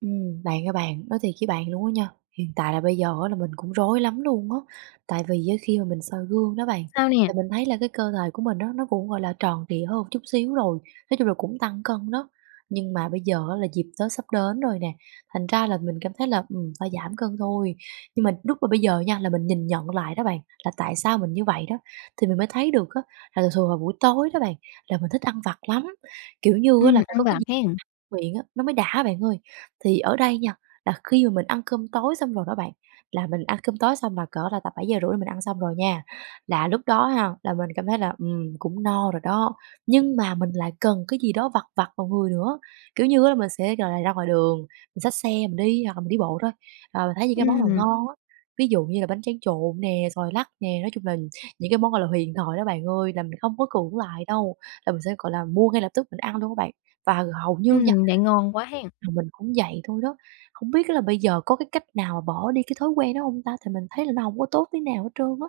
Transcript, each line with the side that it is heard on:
right: Ừm, bạn ơi bạn, nói thiệt với bạn luôn á nha, hiện tại là bây giờ á là mình cũng rối lắm luôn á, tại vì á khi mà mình soi gương đó bạn,
left: Sao nè?
right: thì mình thấy là cái cơ thể của mình á nó cũng, gọi là, tròn trịa hơn chút xíu rồi, nói chung là cũng tăng cân đó. Nhưng mà bây giờ á là dịp Tết sắp đến rồi nè, thành ra là mình cảm thấy là, ừm, phải giảm cân thôi. Nhưng mà lúc mà bây giờ nha là mình nhìn nhận lại đó bạn, là tại sao mình như vậy đó, thì mình mới thấy được á, là thường thường vào buổi tối đó bạn, là mình thích ăn vặt lắm, kiểu như á
left: Ừm,
right: là phải
left: ăn
right: có cái
left: vặt
right: gì
left: hen.
right: miệng á, nó mới đã bạn ơi. Thì ở đây nha, là khi mà mình ăn cơm tối xong rồi đó bạn, là mình ăn cơm tối xong là cỡ là tầm 7:30 là mình ăn xong rồi nha, là lúc đó ha, là mình cảm thấy là, ừm, cũng no rồi đó, nhưng mà mình lại cần cái gì đó vặt vặt vào người nữa. Kiểu như á là mình sẽ, gọi là, ra ngoài đường, mình xách xe mình đi hoặc là mình đi bộ thôi, à, mình thấy những cái món nào
left: Ừm.
right: ngon á, ví dụ như là bánh tráng trộn nè, xoài lắc nè, nói chung là những cái món, gọi là, huyền thoại đó bạn ơi, là mình không có cưỡng lại đâu, là mình sẽ, gọi là, mua ngay lập tức mình ăn luôn á bạn, và hầu như nha
left: Ừm, vậy ngon quá hen.
right: là mình cũng vậy thôi đó. Không biết là bây giờ có cái cách nào bỏ đi cái thói quen đó hông ta? Thì mình thấy là nó hổng có tốt tí nào hết trơn á.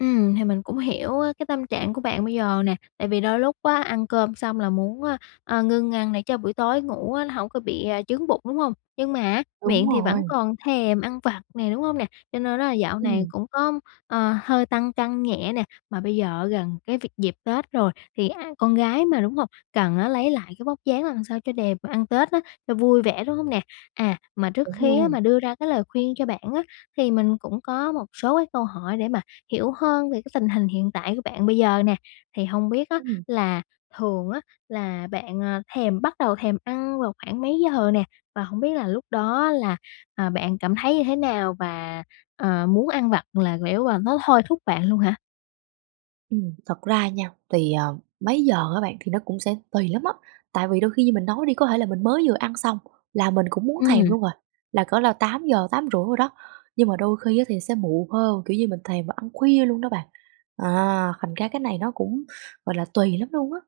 left: Ừm, hì mình cũng hiểu á cái tâm trạng của bạn bây giờ nè. Tại vì đôi lúc á, ăn cơm xong là muốn á, a, ngưng ăn để cho buổi tối ngủ á nó hổng có bị chướng bụng, đúng hông? Nhưng mà á,
right: Đúng
left: miệng thì vẫn
right: rồi.
left: còn thèm ăn vặt nè, đúng hông nè? Cho nên đó là dạo này
right: Ừm.
left: cũng có, ờ, hơi tăng cân nhẹ nè, mà bây giờ á gần cái việc dịp Tết rồi, thì ai con gái mà đúng hông, cần á lấy lại cái vóc dáng làm sao cho đẹp mà ăn Tết á, cho vui vẻ, đúng hông nè? À, mà trước
right: Đúng
left: khi á
right: luôn.
left: mà đưa ra cái lời khuyên cho bạn á, thì mình cũng có một số cái câu hỏi để mà hiểu hơn về cái tình hình hiện tại của bạn bây giờ nè. Thì hông biết á
right: Ừm.
left: là thường á là bạn, ờ, thèm bắt đầu thèm ăn vào khoảng mấy giờ nè? Và hổng biết là lúc đó là, ờ, bạn cảm thấy như thế nào và, ờ, muốn ăn vặt là kiểu, à, nó thôi thúc bạn luôn hả?
right: Ừm, thật ra nha, thì ờ, mấy giờ á bạn thì nó cũng sẽ tùy lắm á. Tại vì đôi khi như mình nói đi, có thể là mình mới vừa ăn xong là mình cũng muốn thèm
left: Ừm.
right: luôn à, là cỡ là 8 giờ, 8,5 đồ đó, nhưng mà đôi khi á thì sẽ muộn hơn, kiểu như mình thèm và ăn khuya luôn đó bạn. À, thành ra cái này nó cũng, gọi là, tùy lắm luôn á.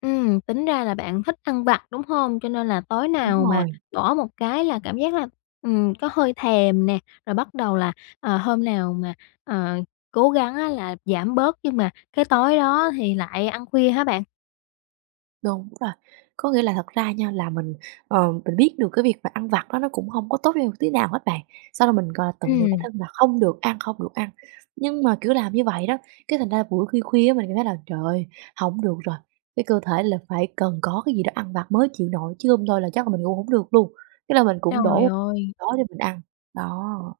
left: Ừm, tính ra là bạn thích ăn vặt, đúng hông? Cho nên là tối
right: Đúng
left: nào mà
right: rồi.
left: bỏ một cái là cảm giác là, ừm, có hơi thèm nè, rồi bắt đầu là, ờ, hôm nào mà, ờ, cố gắng á là giảm bớt nhưng mà cái tối đó thì lại ăn khuya hả bạn?
right: Đúng rồi. Có nghĩa là thật ra nha là mình, ờ, mình biết được cái việc mà ăn vặt đó nó cũng hông có tốt cho mình một tí nào hết bạn, xong rồi mình, gọi là, tự dặn bản
left: Ừm.
right: thân là không được ăn, không được ăn. Nhưng mà, kiểu, làm như vậy đó, cái thành ra là buổi khuya khuya á mình cảm thấy là "Trời ơi, hổng được rồi, cái cơ thể là phải cần có cái gì đó ăn vặt mới chịu nổi", chứ hông thôi là chắc là mình ngủ hổng được luôn, cái là mình cũng
left: Trời
right: đổ
left: ơi!
right: đó để mình ăn. Đó.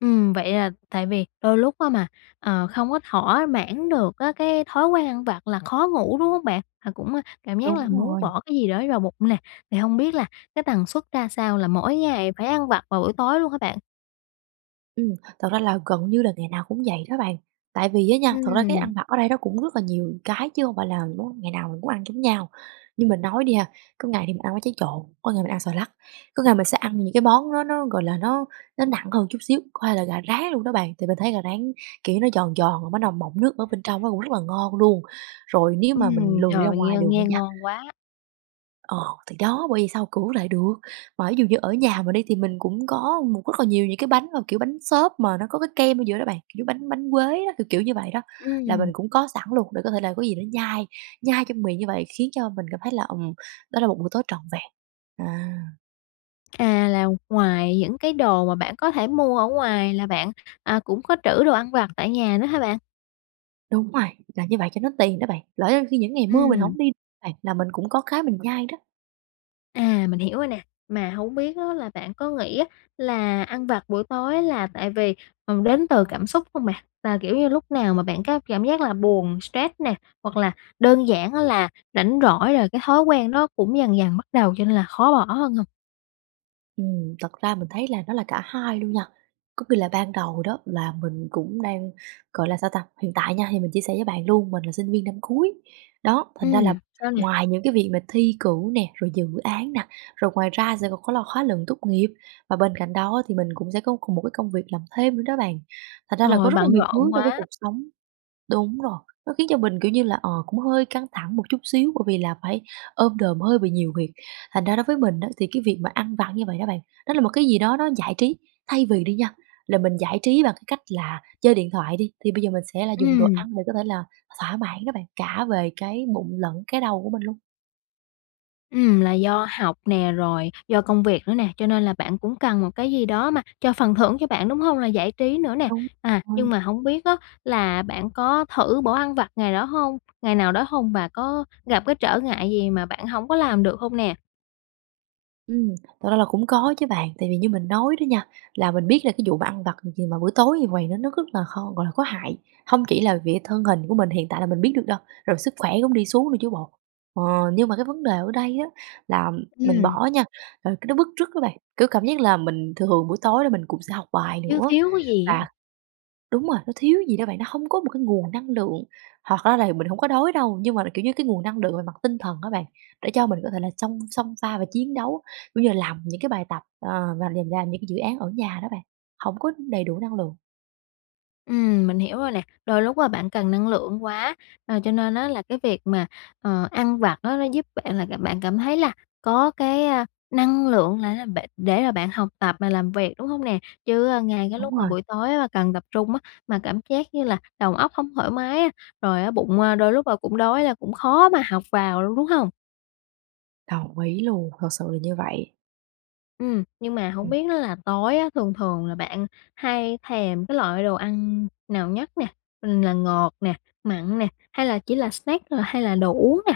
left: Ừm. Vậy là tại vì đôi lúc á mà, ờ, không có thỏa mãn được á cái thói quen ăn vặt là khó ngủ, đúng hông bạn? À cũng cảm giác
right: Đúng
left: là muốn
right: rồi.
left: bỏ cái gì đó vào bụng nè, thì hông biết là cái tần suất ra sao, là mỗi ngày phải ăn vặt vào buổi tối luôn hả bạn?
right: Ừm. Thật ra là gần như là ngày nào cũng vậy đó bạn. Tại vì á nha, thật ra cái
left: Ừm.
right: ăn vặt ở đây nó cũng rất là nhiều cái, chứ hông phải là món ngày nào mình cũng ăn giống nhau. Như mình nói đi ha, có ngày thì mình ăn bánh tráng trộn, có ngày mình ăn xoài lắc, có ngày mình sẽ ăn những cái món nó nó, gọi là, nó nó nặng hơn một chút xíu, có thể là gà rán luôn đó bạn. Thì mình thấy gà rán, kiểu, nó giòn giòn, mà bắt đầu mọng nước ở bên trong á cũng rất là ngon luôn. Rồi nếu mà mình
left: Ừm.
right: lười
left: Trời
right: đi ra
left: ơi, nghe
right: ngoài đường đi
left: nghe
right: nha
left: ngon quá.
right: Ờ, thì đó. Bởi vậy sao cưỡng lại được. Mà ví dụ như ở nhà mình đi, thì mình cũng có một rất là nhiều những cái bánh mà kiểu bánh xốp mà nó có cái kem ở giữa đó bạn, kiểu bánh bánh quế đó, kiểu kiểu như vậy đó. Là mình
left: Ừm.
right: cũng có sẵn luôn để có thể là có gì đó nhai nhai trong miệng như vậy, khiến cho mình cảm thấy là, ừm, đó là một buổi tối trọn vẹn, à.
left: À, là ngoài những cái đồ mà bạn có thể mua ở ngoài là bạn, ờ, cũng có trữ đồ ăn vặt tại nhà nữa ha bạn?
right: Đúng rồi. Làm như vậy cho nó tiện đó bạn. Lỡ đâu khi những ngày mưa mình
left: Ừm.
right: hổng đi đó bạn, là mình cũng có cái mình nhai đó.
left: À, mình hiểu rồi nè. Mà hổng biết á là bạn có nghĩ á là ăn vặt buổi tối là tại vì, ừ, đến từ cảm xúc hông bạn? Là kiểu như lúc nào mà bạn có cảm giác là buồn, stress nè, hoặc là đơn giản á là rảnh rỗi rồi cái thói quen nó cũng dần dần bắt đầu cho nên là khó bỏ hơn hông?
right: Ừm, thật ra mình thấy là nó là cả hai luôn nha. Có khi là ban đầu đó là mình cũng đang gọi là sao ta? Hiện tại nha thì mình chia sẻ với bạn luôn, mình là sinh viên năm cuối. Đó, thành ra là
left: Ừm, sao nè?
right: ngoài những cái việc mà thi cử nè, rồi dự án nè, rồi ngoài ra sẽ l có là khóa luận tốt nghiệp và bên cạnh đó thì mình cũng sẽ có k một cái công việc làm thêm nữa đó bạn. Thành ra là có
left: Rồi,
right: rất là
left: bận
right: nhiều thứ
left: rộn
right: trong cái
left: quá.
right: cuộc sống đúng rồi, nó khiến cho mình, kiểu như là, ờ, cũng hơi căng thẳng một chút xíu bởi vì là phải ôm đồm hơi bị nhiều việc. Thành ra đối với mình á thì cái việc mà ăn vặt như vậy đó bạn, đó là một cái gì đó nó giải trí. Thay vì đi nha, là mình giải trí bằng cái cách là chơi điện thoại đi, thì bây giờ mình sẽ là dùng đồ
left: Ừm.
right: ăn để có thể là thỏa mãn đó bạn, cả về cái bụng lẫn cái đầu của mình luôn.
left: Ừm, là do học nè, rồi do công việc nữa nè, cho nên là bạn cũng cần một cái gì đó mà cho phần thưởng cho bạn, đúng hông? Là giải trí nữa nè,
right: Đúng
left: à,
right: rồi.
left: nhưng mà hổng biết á là bạn có thử bỏ ăn vặt ngày đó hông ngày nào đó hông? Và có gặp cái trở ngại gì mà bạn hổng có làm được hông nè?
right: Ừm, thật ra là cũng có chứ bạn, tại vì như mình nói đó nha, là mình biết là cái vụ mà ăn vặt gì mà buổi tối như vầy, nó rất là kh gọi là, có hại. Hông chỉ là vì thân hình của mình hiện tại là mình biết được đâu, rồi sức khỏe cũng đi xuống nữa chứ bộ. Ờ, nhưng mà cái vấn đề ở đây á là mình
left: Ừm.
right: bỏ nha, rồi cái nó bứt rứt á bạn, kiểu, cảm giác là mình thường buổi tối là mình cũng sẽ học bài
left: Thiếu
right: nữa,
left: thiếu cái gì á.
right: và đúng rồi, nó thiếu gì đó bạn, nó hông có một cái nguồn năng lượng. Hoặc ra là mình hổng có đói đâu, nhưng mà, kiểu như, cái nguồn năng lượng về mặt tinh thần á bạn, để cho mình có thể là chông xông pha và chiến đấu. Ví dụ như là làm những cái bài tập, ờ, và là làm những cái dự án ở nhà đó bạn, hổng có đầy đủ năng lượng.
left: Ừm, mình hiểu rồi nè. Đôi lúc á bạn cần năng lượng quá, ờ, cho nên á là cái việc mà, ờ, ăn vặt á nó giúp bạn là làm bạn cảm thấy là có cái, a, năng lượng lại á, b để mà bạn học tập mà làm việc, đúng hông nè? Chứ, ơ, ngay cái
right: Đúng
left: lúc mà
right: rồi.
left: buổi tối á cần tập trung á, mà cảm giác như là đầu óc hông thoải mái á, rồi á bụng đôi lúc, ơ, cũng đói là cũng khó mà học vào luôn, đúng hông?
right: Đồng ý luôn, thật sự là như vậy.
left: Ừm, nhưng mà hổng
right: Ừm.
left: biết đó là tối á thường thường là bạn hay thèm cái loại đồ ăn nào nhất nè? Là ngọt nè, mặn nè, hay là chỉ là snack hay là đồ uống nè?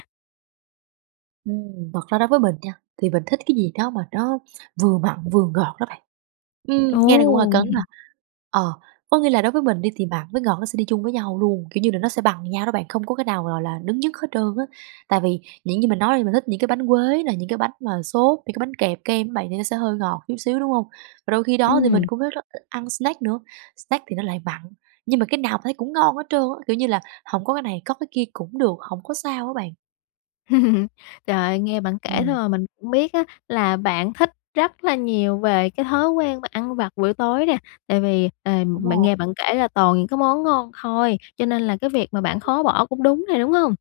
right: Ừm, thật ra đối với mình nha, thì mình thích cái gì đó mà nó vừa mặn, vừa ngọt đó bạn. Ừm,
left: Ồ,
right: nghe thì cũng hơi cấn ha.
left: hừm.
right: Ờ, có nghĩa là đối với mình đi thì mặn với ngọt nó sẽ đi chung với nhau luôn, kiểu như là, nó sẽ bằng nhau đó bạn, không có cái nào gọi là đứng nhất hết trơn á. Tại vì những gì mình nói đi mình thích những cái bánh quế nè, những cái bánh mà xốp, những cái bánh kẹp kem á bạn thì nó sẽ hơi ngọt chút xíu, đúng hông? Và đôi khi đó thì mình
left: Ừm.
right: cũng rất thích ăn snack nữa, snack thì nó lại mặn. Nhưng mà cái nào thấy cũng ngon hết trơn á, kiểu như là, hổng có cái này có cái kia cũng được, hổng có sao á bạn.
left: Trời ơi, nghe bạn kể thôi
right: Ừm.
left: mà mình cũng biết á, là bạn thích rất là nhiều về cái thói quen mà ăn vặt buổi tối nè. Tại vì, ờm,
right: Đúng
left: mình
right: rồi.
left: nghe bạn kể là toàn những cái món ngon thôi, cho nên là cái việc mà bạn khó bỏ cũng đúng nè, đúng hông?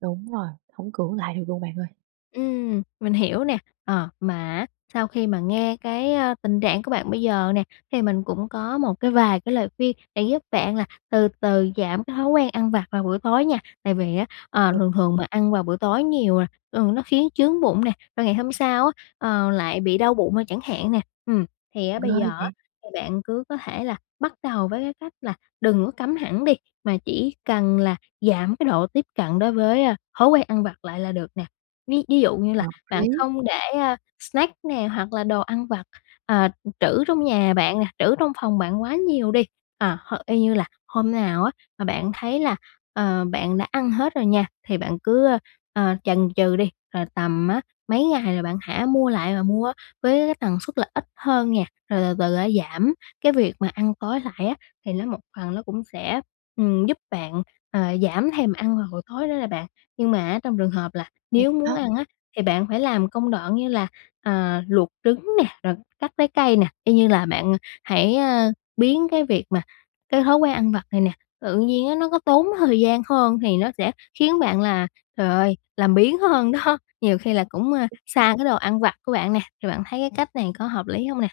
right: Đúng rồi, hổng cưỡng lại được luôn bạn ơi.
left: Ừm, mình hiểu nè, ờ, mà á sau khi mà nghe cái á tình trạng của bạn bây giờ nè, thì mình cũng có một cái vài cái lời khuyên để giúp bạn là từ từ giảm cái thói quen ăn vặt vào buổi tối nha. Tại vì á, ờ,
right: Ừm.
left: thường thường mà ăn vào buổi tối nhiều nè thường nó khiến chướng bụng nè, và ngày hôm sau á, ờ, lại bị đau bụng, ờ, chẳng hạn nè. Ừm, thì á bây
right: Ghê
left: giờ á,
right: vậy!
left: thì bạn cứ có thể là bắt đầu với cái cách là đừng có cấm hẳn đi, mà chỉ cần là giảm cái độ tiếp cận đối với, ơ, thói quen ăn vặt lại là được nè. Ví ví dụ như là
right: Hợp
left: bạn
right: lý!
left: không để, a, snack nè hoặc là đồ ăn vặt, ờ, trữ trong nhà bạn nè, trữ trong phòng bạn quá nhiều đi. À, h y như là hôm nào á mà bạn thấy là, ờ, bạn đã ăn hết rồi nha, thì bạn cứ, ơ, ờ, chần chừ đi, rồi tầm á mấy ngày là bạn hả mua lại và mua với cái tần suất là ít hơn nha, rồi từ từ giảm cái việc mà ăn tối lại á, thì nó một phần nó cũng sẽ, ừm, giúp bạn ờ giảm thèm ăn vào buổi tối đó nè bạn. Nhưng mà á trong trường hợp là
right: Thiệt
left: nếu muốn
right: đó!
left: ăn á thì bạn phải làm công đoạn như là, ờ, luộc trứng nè, rồi cắt trái cây nè, y như là bạn hãy, ơ, biến cái việc mà cái thói quen ăn vặt này nè, tự nhiên á nó có tốn thời gian hơn, thì nó sẽ khiến bạn là, trời ơi, làm biếng hơn đó! Nhiều khi là cũng, ờ, xa cái đồ ăn vặt của bạn nè, thì bạn thấy cái cách này có hợp lý hông nè?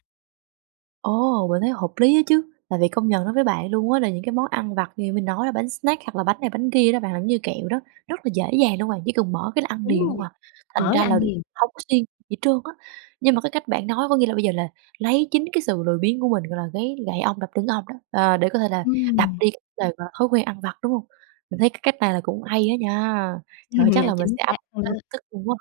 right: Ô, mình thấy hợp lý á chứ. Tại vì công nhận nói với bạn luôn á là những cái món ăn vặt như nãy mình nói là bánh snack hoặc là bánh này bánh kia đó bạn, làm như kẹo đó, rất là dễ dàng luôn bạn. Chỉ cần mở cái ăn
left: Đúng
right: liền luôn
left: rồi,
right: à, thành
left: mở
right: ra
left: là
right: là
left: ăn liền.
right: hông có siêng gì trơn á. Nhưng mà cái cách bạn nói có nghĩa là bây giờ là lấy chính cái sự lười biếng của mình gọi là cái gậy ông đập lưng ông đó, ờ, để có thể là đập
left: Ừm.
right: đi cái đề mà thói quen ăn vặt, đúng hông? Mình thấy cái cách này là cũng hay á nha! Trời,
left: Ừm,
right: chắc
left: à,
right: là mình
left: chính
right: sẽ áp
left: xác luôn đó.
right: ngay lập tức luôn quá.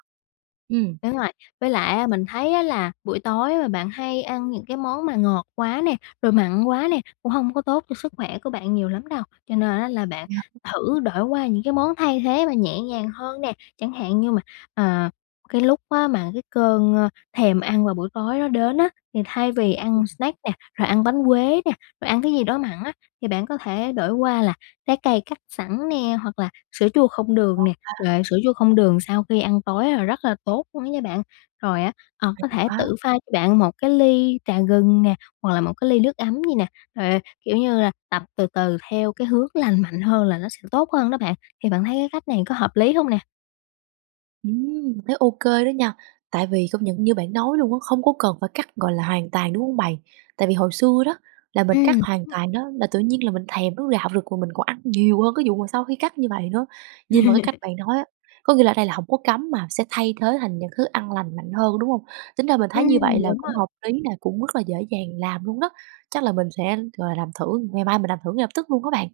right: Ừm.
left: Đúng rồi, với lại á mình thấy á là buổi tối mà bạn hay ăn những cái món mà ngọt quá nè, rồi mặn quá nè, cũng hông có tốt cho sức khỏe của bạn nhiều lắm đâu. Cho nên á là bạn
right: Vậy hả?
left: thử đổi qua những cái món thay thế mà nhẹ nhàng hơn nè. Chẳng hạn như mà, à, cái lúc á mà cái cơn, ơ, thèm ăn vào buổi tối nó đến á, thì thay vì
right: Ừm.
left: ăn snack nè, rồi ăn bánh quế nè, rồi ăn cái gì đó mặn á, thì bạn có thể đổi qua là trái cây cắt sẵn nè hoặc là sữa chua không đường
right: Ngon
left: nè.
right: ta.
left: Trời ơi, sữa chua không đường sau khi ăn tối là rất là tốt luôn á nha bạn. Rồi á, ờ, có
right: Hay
left: thể
right: quá.
left: tự pha cho bạn một cái ly trà gừng nè, hoặc là một cái ly nước ấm đi nè, rồi, kiểu như là, tập từ từ theo cái hướng lành mạnh hơn là nó sẽ tốt hơn đó bạn. Thì bạn thấy cái cách này có hợp lý hông nè?
right: Ừm, thấy ô kê đó nha. Tại vì công nhận như bạn nói luôn á, không có cần phải cắt gọi là hoàn toàn, đúng hông bạn? Tại vì hồi xưa đó là mình cắt
left: Ừm, đúng
right: hoàn
left: rồi.
right: toàn đó là tự nhiên là mình thèm nó rạo rực mà mình còn ăn nhiều hơn cái vụ mà sau khi cắt như vậy nữa. Nhưng mà cái cách bạn nói á, có nghĩa là ở đây là hổng có cấm mà sẽ thay thế thành những thứ ăn lành mạnh hơn, đúng hông? Tính ra mình thấy như vậy
left: Ừm,
right: là
left: đúng
right: cũng
left: rồi.
right: hợp lý nè, cũng rất là dễ dàng làm luôn đó. Chắc là mình sẽ gọi là, làm thử, ngày mai mình làm thử ngay lập tức luôn á bạn.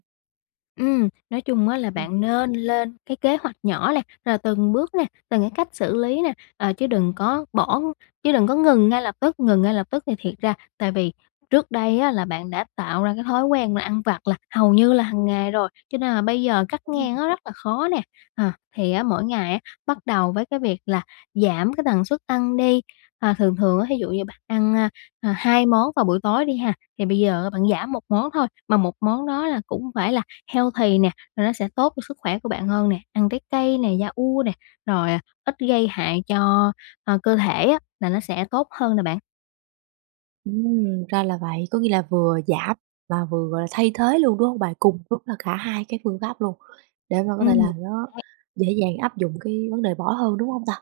left: Ừm, nói chung á là
right: Ừm.
left: bạn nên lên cái kế hoạch nhỏ nè. Rồi từng bước nè, từng cái cách xử lý nè, ờ, chứ đừng có bỏ chứ đừng có ngừng ngay lập tức, ngừng ngay lập tức thì thiệt ra tại vì trước đây á là bạn đã tạo ra cái thói quen là ăn vặt là hầu như là hàng ngày rồi, cho nên là bây giờ cắt ngang
right: [unintelligible]
left: nó rất là khó nè. À thì á mỗi ngày á, bắt đầu với cái việc là giảm cái tần suất ăn đi. À, thường thường á thí dụ như bạn ăn, ơ, ờ, 2 món vào buổi tối đi ha, thì bây giờ bạn giảm 1 món thôi, mà 1 món đó là cũng phải là healthy nè, rồi nó sẽ tốt cho sức khỏe của bạn hơn nè. Ăn trái cây nè, yaourt nè, rồi ít gây hại cho, ơ, cơ thể á là nó sẽ tốt hơn nè bạn.
right: Ừm, ra là vậy, có nghĩa là vừa giảm và vừa gọi là thay thế luôn, đúng hông bạn? Cùng lúc là cả 2 cái phương pháp luôn, để mà có thể
left: Ừm.
right: là nó
left: Đấy.
right: dễ dàng áp dụng cái vấn đề bỏ hơn, đúng hông ta?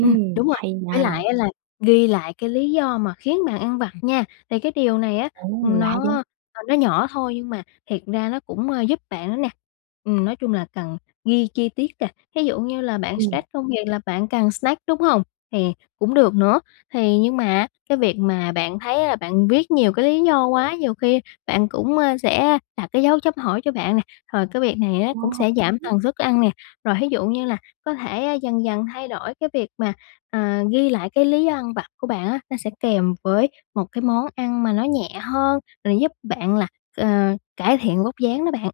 left: Ừm, đúng rồi,
right: hay
left: với
right: nha!
left: lại á là ghi lại cái lý do mà khiến bạn ăn vặt nha, thì cái điều này á
right: Ô, lạ vậy?
left: nó nó nhỏ thôi nhưng mà thiệt ra nó cũng giúp bạn nữa nè. Ừm nói chung là cần ghi chi tiết nè, ví dụ như là bạn
right: Ừm.
left: stress công việc là bạn cần snack đúng hông? Thì cũng được nữa, thì nhưng mà cái việc mà bạn thấy là bạn viết nhiều cái lý do quá, nhiều khi bạn cũng sẽ đặt cái dấu chấm hỏi cho bạn nè, rồi cái việc này cũng sẽ giảm
right: [unintelligible]
left: tần suất ăn nè. Rồi thí dụ như là có thể dần dần thay đổi cái việc mà, ờ, ghi lại cái lý do ăn vặt của bạn á, nó sẽ kèm với một cái món ăn mà nó nhẹ hơn, rồi giúp bạn là, ờ, cải thiện vóc dáng đó bạn.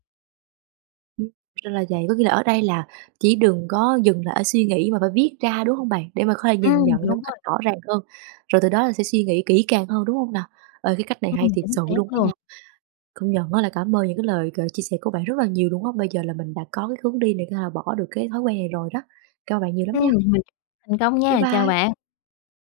right: Ừm. Thì ra là vậy, có nghĩa là ở đây là chỉ đừng có dừng lại ở suy nghĩ mà phải viết ra, đúng hông bạn? Để mà có thể nhìn
left: Ừm,
right: nhận nó
left: đúng
right: một cách
left: rồi.
right: rõ ràng hơn, rồi từ đó là sẽ suy nghĩ kỹ càng hơn, đúng hông nà? Ê, cái cách này hay
left: Ừm,
right: thiệt
left: chính
right: sự
left: xác
right: luôn á
left: luôn.
right: nha. Công nhận á là cảm ơn những cái lời gợi chia sẻ của bạn rất là nhiều luôn á, bây giờ là mình đã có cái hướng đi này có thể là bỏ được cái thói quen này rồi đó, cảm ơn bạn nhiều lắm
left: Ừm,
right: nha.
left: mình thành công
right: Bye
left: nha, chào
right: bye.
left: bạn.